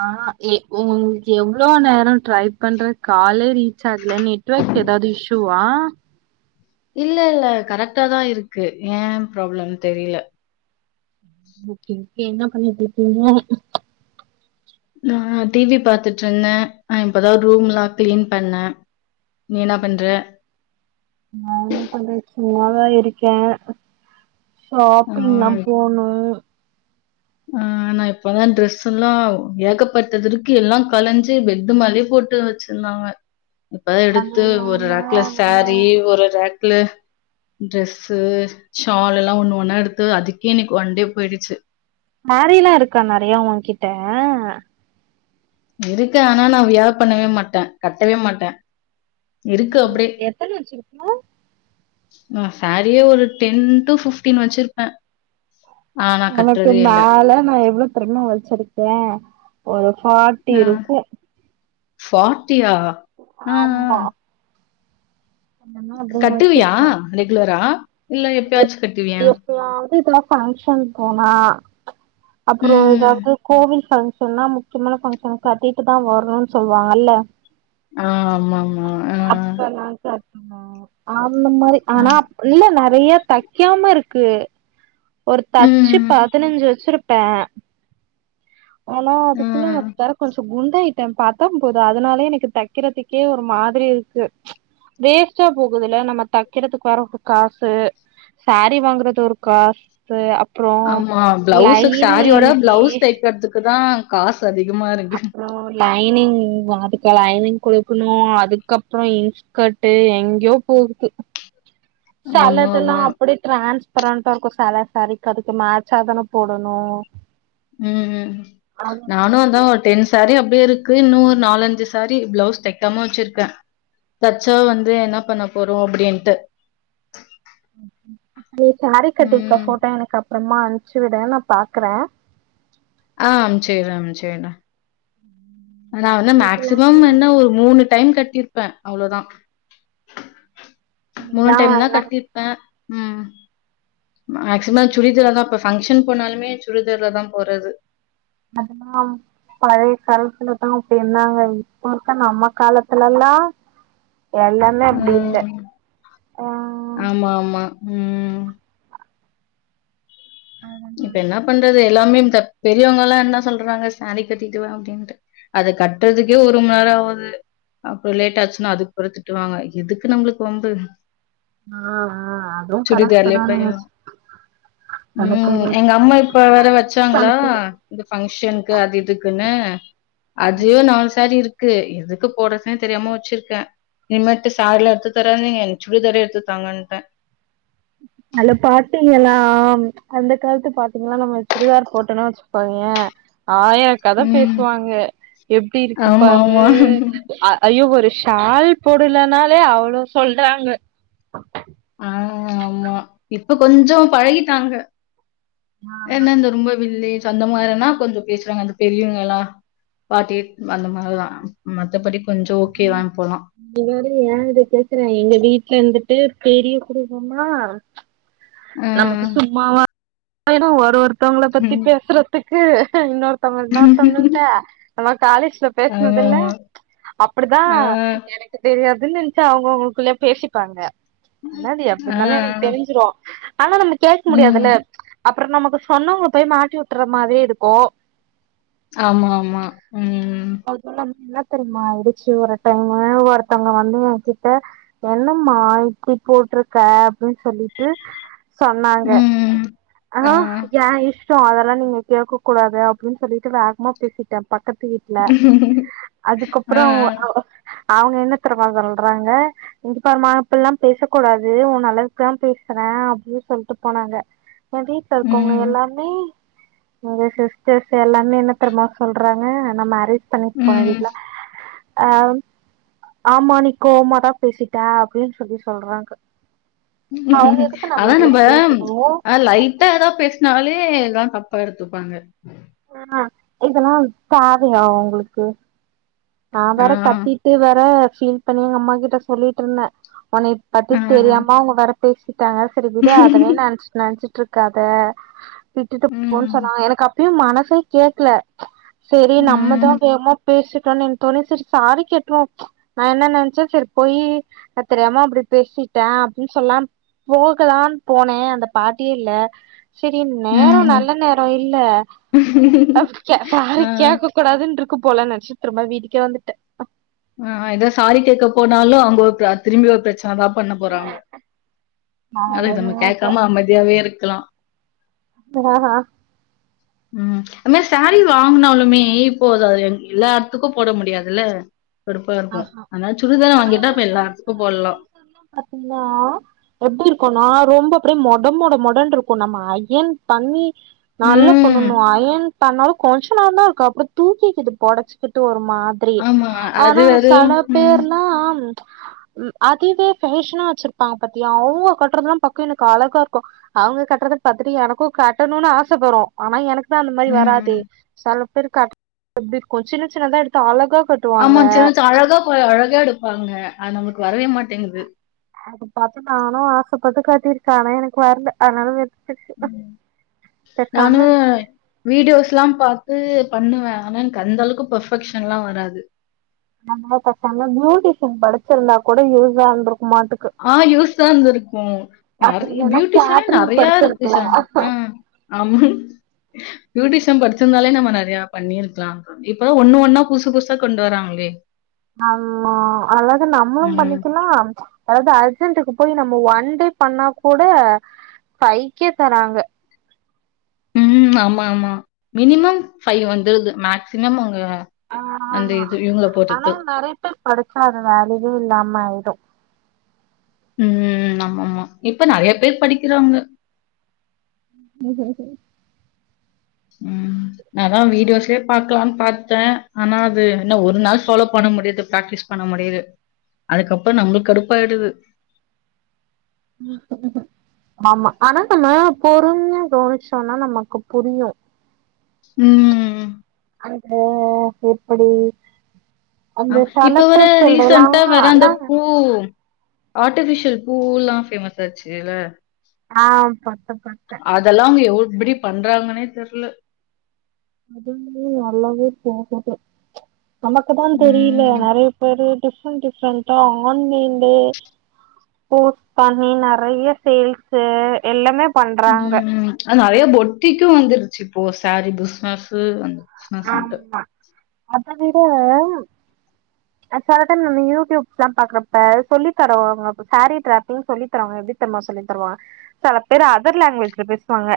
ஆ ஏ உங்ளுக்கெவ்ளோ நேரோ ட்ரை பண்றே காலே ரீ ச்சாகல நெட்வர்க் ஏதாவ்து இஷூவா இல்ல இல்ல கரெக்டாதா இருக்கு ஏ ப்ராப்ளன் தெரியல ஓகே ஓகே என்ன பண்ணிட்டு இருக்கீங்க நான் டிவி பார்த்துட்டு இருந்தேன் நான் இப்பதான் ரூம்லாம் கிளீன் பண்ணேன் நீ என்ன பண்ற நான் என்ன பண்றே சும்மாதான் இருக்கே ஆ, ஷாப்பிங்லாம் போணு ஆ நா இப்பதான் ட்ரெஸ் எல்லாம் ஏகப்பட்டது இருக்கு எல்லாம் கலஞ்சு பெட்டு மேலயே போட்டு வச்சிருந்தாங்க இப்பதான் அது எடுத்து ஒரு இல்லாம ரக்ல வேற சாரி ஒரு ரக் டிரெஸ்ஸு ஷால் எல்லா ஒன்னு ஒன்னா எடுத்து அதுக்கே இன்னிக்கு ஒண்டே போயிடுச்சு மாரில்லா இருக்கா நெறையா ஒங்கிட்ட இருக்கு ஆனா நான் வியார் பண்ணவே மாட்டேன் கட்டவே மாட்டே எத்தன வச்சிருக்க நா சாரியே ஒரு டென் டூ பிஃப்டீன் வச்சிருப்பே ஒனக்கு மேல நான் எவ்ளோ தெரியுமா வச்சிருக்கே ஒரு ஃபாட்டி இருக்கு சா ட்டியா அ ஆ ஆமா அதெல்லா அப்டியே கட்டுவியா வச்சிருக்கே ரெகுலரா இல்ல எப்பயாச்சு கட்டுவியா எதுனா பஃங்க்ஷன் போனா அப்புறம் ம். ஏதாவது கோவில் ஃபங் சொன்னா முக்கியமான பஃங்க்ஷன் கட்டிட்டு தா வரணுன்னு சொல்லுவாங்கல்ல ஆ ஆமா ஆமா ஆ ம் ஆ இந்த மாரி ஆனாப் இல்லங்க றைய தெக்காமருக்கு ஒரு தச்சு ம், பதனஞ்சு வச்சுருப் பே ஆனா அதுக்குள்ள நா ம். தெர கொஞ்சோ குண்டாயிட் டே பத்தாம்போதுமன அத்னாலயே எனக்கு தக்கிறதுக்கே ஒரு மாத்ரி இருக்கு வேஸ்டா போகுதுல நம்ம தக்கிறதுக்கு வர காசு சாரி வாங்குறது ஒரு காசு அப் ஆமா பிளவுஸுக் சாரியோட பிளவுஸ் தெக்கற்துக் துக்கு தா காஸ் அப்றோ லைனிங் அதுக்கு லைனிங் குடுக்குணூ அதுக்கப்றோ இன்ஸ்கர்ட்டு எங்கேயோ போகுது ஆமா, செலதல்லா ஆமா. அப்டியே டிரான்ஸ்ப் ப்ரன்ட்டாருக்கூ செல சாரிக் அதுக்கு மேச்சாதான போடணூ ம் நானூ அதா மாதிரி டென் சாரி அப்டியேருக்கு இன்னூ ஒரு நாலஞ்சு சாரி பிளவுஸ் தெக்காம வச்சிருக்கே தச்சா வந்து என்ன பண்ண போறோ அப்டின்ட்டு நீ சாரி கட்டிருக்க ம். ஃபோட்டோ எனக்கு அப் ப்றமா அனுப்ச்சு விடு நா பாக்குறே ஆம் செரி அம் செரிடா நா வந்து இன்னைக்குலா மேக்சிமம் என்ன ஒரு மூணு டைம் கட்டிருப்பே அவ்ளோ தா மூணு இன்னைக்குதா டைம் தா என்ன கட்டிருப்பே ம் மேக்சிமம் சுடிதார் தா ஃபஸ்ட் ஃபங்க்ஷன் போனாலுமே சுடிதார்ல தா போறது அதெல்லா பழய காலத்துல தா அப்டி இருந்தாங்க இப்ப இருக்க நம்ம காலத்துல எல்லா எல்லாமே அப்டி இல்ல ம் ஆ உம் ஆ இப்ப என்னா பண்றது எல்லாமே இந்த பெரியவங்கல்லா என்ன சொல்றாங்க சேரி கட்டிட்டு வா அப்டின்ட்டு அத கட்றதுக்கே ஒரு மணி நேரோ ஆவுது அப்றொ லேட் ஆச்சுனா அதுக்கு வேற திட்டுவாங்க எதுக்கு நம்ளுக்கு வம்பு ஆ ஆ அதுவு கரக்ட்டு சுடிதார்லயே தான் நீங்க போயிர்லா ம் எங்கம்மா இப்ப வேற வச்சாங்களா இந்த ஃபங்க்ஷன்க்கு அது இதுக்குனு அதுவே நாலு சேரி இருக் க்கு எதுக்கு போடுறத்னே தெரியாம வச்சிர்க்கே இனிமேட்டு சேரிலா எடுத்து தராதிங்க சுடிதாரே எடுத்து தாங்கன்டெ அல பாத்தீங்கலா அந்த காலத்து பாத்திங்னா நம்ம சுடிதார் போட்டொனா வச்சுக்கோயே ஆயா கத ம். பேசுவாங்க எப்டி இருக்கு ஆமா, பாரு ஆமா. அ ஐயோ ஒருஸ் தால் போடலனாலே அவ்லோ சொல்றாங்க ம் ஆமா இப்ப கொஞ்ஜொ பழகிட்டாங்க என்ன இந்த ரொம்ப வில்லே தொந்த மாரினா கொஞ்சொ பேசுறாங்க அந்த பெரியவங்க எல்லா பாட்டி அந்த மாரி தா மத்தபடி கொஞ்சம் ஓகே தான் இப்போலாம். நீங்க வேற ஏ இத கேக்குறே எங்க வீட்லந்து டு பெரிய குடும்பமா ஆ. நமக்கு சும்மாவா அய்னு ஒரு ஒருத் தவுங்ள பத்தி ம். பேசுறத்துக் [unintelligible] இன்னொர் [unintelligible] இன்னொருதங்கள்ட காலேஜ்ல பேசுனது இல்ல ஆமாமா. அப்படிதான் ஆ. எனக்கு தெரியாது இருந்துருந்துச்ச அவங்கவுங்களுக்குள்ளயே பேசிப்பாங்க ஆனா அது ஆ. எப்பிடியிருந்தாலும் எனக்கு தெரிஞ்சிரும் ஆனா நம்ம கேட்க ம். முடியாதுல அப்புறம் நமக்கு சொன்னவங்க போய் மாட்டி விட்டுறமாவே இருக்கும் ஆம்மா ஆமா [unintelligible] என்ன தெரியுமா ஆயிடுச்சு ஒரு டைம் ஒருத்தவங்க வந்து என் கிட்ட என்னம்மா இப்படி போட்ருக்க அப்படின்னு சொல்லிட்டு சொன்னாங்க ம். ஆஹ் ஏன் இஷ் சோ அதெல்லாம் நீங்க கேட்க கூடாது அப்படின்னு சொல்லிட்டு வேகமா பேசிட்டேன் பக்கத்து வீட்ல அதுக்கப்றோ ஆஹ் அ அவங்க என்ன தெருமா சொல்றாங்க இங்க பாருமா இப்ப எல்லாம் பேச கூடாது உன் நல்லதுக்குதான் பேசுறேன் அப்படின்னு சொல்டு போனாங்க என் வீட்ல இருக்கோங்க ம், எல்லாமே உங்க சிஸ்டர்ஸ் எல்லாமே என்னத் தெரிமா சொல்றாங்க நா மேரேஜ் பண்ணிக்க போற ம். வீட்ல அ ஆமா நீ கோவமாதா பேசிட்டே அப்டின்னு சொல்லி சொல்றாங்க அவங்க எதுக்கு அதா இதுல நம்ம கேக்கணு ஆ லைட்டா ஏதாவ பேசினாலே தா தப்பா எடுத்துப்பாங்க ஆ இதெல்லா தேவையா உங்ளுக்கு நா ஆ, வேற கத்திட்டு வேற பீல் பண்ணி எங்க அம்மா கிட்ட சொல்லிட்டு இருந்தே ஒனை பத்தி ஆ. தெரியாம அவங்க வேற பேசி டாங்க சேரி விடு அதனயே நெனச்சட்டு நெனைச்சிட்டு ட்டு இருக்காத விட்டுட்டு போன்னு ம், சொன்னாங்க எனக்கு அ இப்பயு மனசே கேக்கல சேரி நம்மதா ம், வேமா பேசிட்டோன்னு தோனி சேரி சாரி கேட்ருவோ நா என்ன நெனைச்சே சேரி போயி நா தெரியாம அப்டி பேசிட்டே அப்டின்னு சொல்லா போகலான்னு போனே அந்த பாட்டியே இல்ல சேரி நேர ம். நல்ல நேர இல்ல சாரி ஆ, கேட்க கூடாதுன்னு இருக் க்கு போலனு நெனச்ச திரும்ப வீட் இங்க வந்துட்டு ஆஆ ஏதே சாரி கேட்க போனாலு அவங்க ஒரு பிர திரும்பி ஒரு பிரச்ச சன தா பண்ண போறாங்க அதுக்கு நம்ம அதனால கேட்காம அமைதியாவே இருக்கலா அ ஆஹ் ஆஹ் உம் ஆனா சாரீ வாங்கனாலுமே ம் போதாது எல்லா எடத்துக்கும் போட முடியாதுல்ல கடுப்பா இருக்கும். ஆஹா அதனால சுடிதார் வாங்கிட்டா இப்ப எல்லா இடத்துக்கும் போடலாம். பாத்தீங்கன்னா எப்டி இருக்கும்னா ரொம்ப அப்டியே மொட மொட மொடன்னு இருக்கும் நம்ம அயன் பண்ணி நல்ல ம். பண்ணணு அயன் பனாலும் கொஞ்ச நேர தா இருக்கு அப்ற தூக்கிக்கு து பொடச்சுகிட்டு ஒரு மாதிரி ஆமா. அது ஆனா அது சல ம், பேர்னா ம் அதுவே பேஃபேஷனா வச்சிருப்பாங்க பத்திய அவங்க கட்றதுல்லா பாக்க எனக்கு அழகா இருக்கும் அவங்க கட்டுறது பத்தட்டு எனக்கும் கட்டணும்னு ஆசப்பட்றோ ஆனா எனக் கு தா அந்த மாரி வராதே ம். சலு [unintelligible] எப்படிக்கும் சின்ன சின்னதா எடுத்து அழகா கட்டுவாங்க ஆமாஞ்சின் சி அழகா கு அழகா எடுப்பாங்க அது நம்மளுக்கு வரவே மாட்டேங்குது அத பாத்து நானு ஆசப்பட்டு கட்டிருக்க ஆனா எனக்கு வர்ல அதனால விட்டுட்ட நானு வீடியோஸ் எல்லாம் பா த்து பண்ணுவே ஆனா எனக்கு அந்த அளவுக்கு பெர்பெக்ஷன் ல்லா வராது நம்ம பேசாம பியூட்டிஷியன் படிச்சிருந்தா கூட யூஸ் ஆ இருந் ஆஹ் யூஸா இருந்திருக்கும நற அப்டி இல்லன்னா பியூட்டிஷியனே கேட்ரிங் நறையா இருக்கு படிச்சிருக்கலா ஷா ஆஹ் ஆமா புயூட்டிஷம் படிச்சிருந்தாலே நம்ம நெறையா பண்ணிருக்கலா இப்பதா ஒண்ணு ஒன்னா புதுசு புதுசா கொண்டு வராங்களே ஆம்மா அதாவது நம்மளும் ம். பண்ணிக்கலா அதாவது அ சிந்துக்கு போயி நம்ம ஒன் டே பண்ணா கூட ஃபைக்கே தராங்க உம் ஆமா ஆமா மினிமம் ஃபைவ் வந்துருது மேக்சிமம் அவங்க ஆஹ் அந்த ஆமா இது இவங்கள பொறுத்து. ஆனாலு நறைய பேர் படிச்சா அது வேல்யுவே இல்லாம ஆயிடு உம் ஆமா ஆமா இப்ப நறைய பேர் படிக்கிறாங்க உம் நா அதா வீடியோஸ்லயே பாக்லான்னு பாத்தே ஆனா அது என்ன ஒரு நாள் ஃபாலோ பண்ண முடியுது பிரக்டிஸ் பண்ண முடியுது அதுக்கப்புற நம்மளுக்கு கடுப்பாயிடுது ஆமா ஆனா நம்ம பொறுமைய கவுனிச்சோனா நமக்கு புரியு உம் ஓ எப்படி ஆ இப்ப வேற ரீசண்டா வேற ஆனா அந்த பூ ஆர்டிஃபிஷியல் பூல்லாம் ஃபேமஸ் ஆச்சுல்ல ஆஹ்ப்ப அதெல்லா அவுங் எவ் எப்டி பண்றாங்கன்னே தெர்ல அது நல்லாவே போகுது நமக்கு தான் தெரியில ம். நறைய பேரு டிஃப்ரெண்ட் டிஃப்ரெண்டா ஆன்லைன்லயை போஸ்ட் பண்ணி நறைய சேல்ஸ்ஸு எல்லமே உம் அது நறைய பொட்டிக்கும் வந்துருச்சு போ சாரி பிசினஸ்ஸு வந்து ஆம்மா அத விட செல டைம் நம்ம யூட்யூப்ஸ் லா பாக்குறப்ப சொல்லி தருவாங்க சாரி டிராப்பிங் சொல்லி தரவாங்க எப்படித் தெர்மா சொல்லி தருவா சில பேர் அதர் லாங்குவேஜ்ல பேசுவாங்க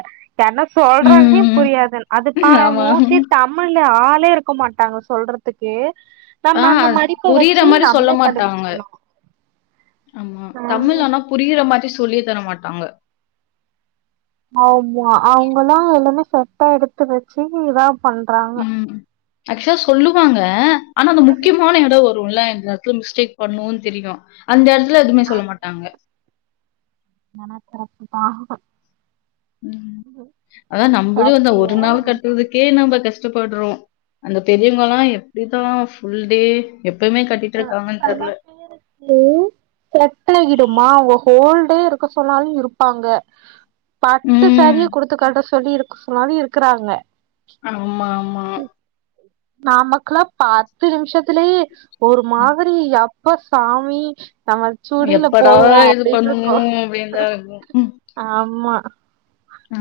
என்ன சொல்றாங்கனே ம். புரியாதுன் அது பாறே ஆமா. மோஸ்ட்லி நம்மல்ல ஆளே இருக்க மாட்டாங்க சொல்றதுக்கு ஆ நம்ம அந்த மடிப்ப புரியற வச்சு மாரி சொல்ல நம்மளே மாட்டாங்க கண்டுபிடிச்சுக்கணு ஆமா தமிழ் ஆனா புரியிற மாரி சொல்லியே தரமாட்டாங்க ஆமா அவுங்கலா எல்லாமே செட்டா எடுத்து வச்சு இதா பண்றாங்க ம் ஆக்சுவா சொல்லுவாங்க ஆனா அந்த முக்யமான எட வரு வருல்ல அந்த எடத்துல மிஸ்டேக் பண்ணுவோன் தெரியு அந்த எடத் துல எதுமே சொல்ல மாட்டாங்க நனா தரப்புதாகுது அ நம்பளு அந்த ஒரு நாள் கட்னதுக்கே நம்ம கஷ் டப்படுறோ அந்த பெரியவங்கலா எப்டித்தா ஃபுல் டே எப்பயுமே கட்டிட்டு அ இருக்காங்கன்னு சில தெரியல. பேருக்கு செட் ஆகிடுமா அவுங்க ஹோல் டே இருக்க சொன்னாலு இருப்பாங்க பட்டு ம். சாரியே குடுத்து கட்ட சொ சொல்லி இருக்க சொன்னாலு இருக்கறாங்க ஆம்மா ஆமா நமக்லா பத்து நிமிஷத்துலயே ஒரு மாதுரி யாப் ப்ப சாமி நம்ம சுடில எப்படா போடுவோ இது பண்ணுவு அப்டின்தா இருக்கு ம் ஆம்மா அ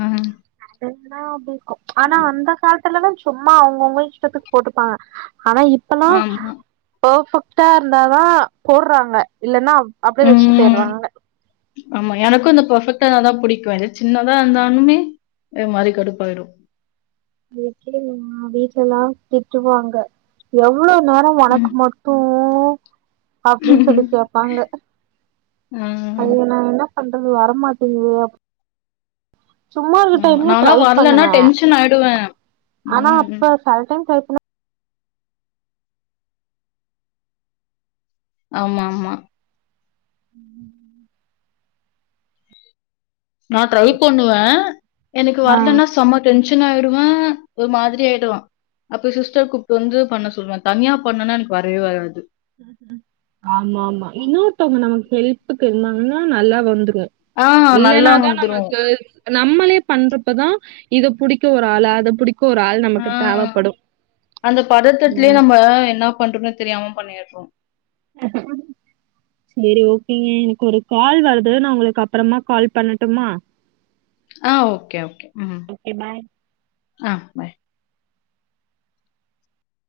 என்னா அப்டி அனா அந்த கால் திர்லனா சும்மா அவுங்கவுங்க இஷ்டத்துக் போட்டுப்பாங்க அனா இப்பலா ஆமா. போஃபக் டா இர்ந்தாதா போற்றாங்க இல்லன்னா அவ் ம் ஆமா எனக்கு இந்த பஃபெக் டத தா புடிக்கு இது சின்னதா இந்தானுமே இத மாரி கடுப்பாயிடு இதுக்கே [inaudible] வீட்லல்லா திட்டுவாங்க எவ் வ்ளோ நேர ஒனக்கு ம். மட்டு அப்டின் சொல்லி கேப்பாங்க ஆ. அதுகு நா என்ன பண்றது வரமாட்டேங்குதே அப் சும்மா இருக்க ஆமா. டைம்ல ட்ரை நான்லாம் வரலன்னா பண்ணுவ டென்ஷன் ஆயிடுவேன். ஆனா ம். அப்ப செல் டைம் ட்ரைப் புன்னோ ஆமாம்மா நா ட்ரை பண்ணுவே எனக்கு ஆ வரலன்னா செம டென் ஷன் ஆயிருவே ஒரு மாதிரி ஆயிடுவே அப்ப சிஸ்டர் கூப்டு வந்து பண்ண சொல்லுவே தனியா பண்ணனா எனக்கு வரவே வராது ம் ம் ஆமா ஆமா இன்னொர்த்தவங்க நமக் ஹெல்ப்புக்கு இருந்தாங்கன்னா நல்லா வந்துர் கு ம்ச் ஆ நல்லா இல்லன்னாதா வந்துரும். நமக் [unintelligible] நம்மளே பண்றப்பதா இத புடிக்க ஒரு ஆளு அத புடிக் ஆ அந்த பதட்டத்துலயே நம்ப என்ன பண்றோம்னே தெரியாமப் பண்ணிடுறோ செரி ஓகேங்க எனக்கு ஒரு கால் வருது நா உங்களுக்கு அப்றமா கால் பண்ணட்டுமா ஆ ஓகே ஓகே ம் ஆ பாய்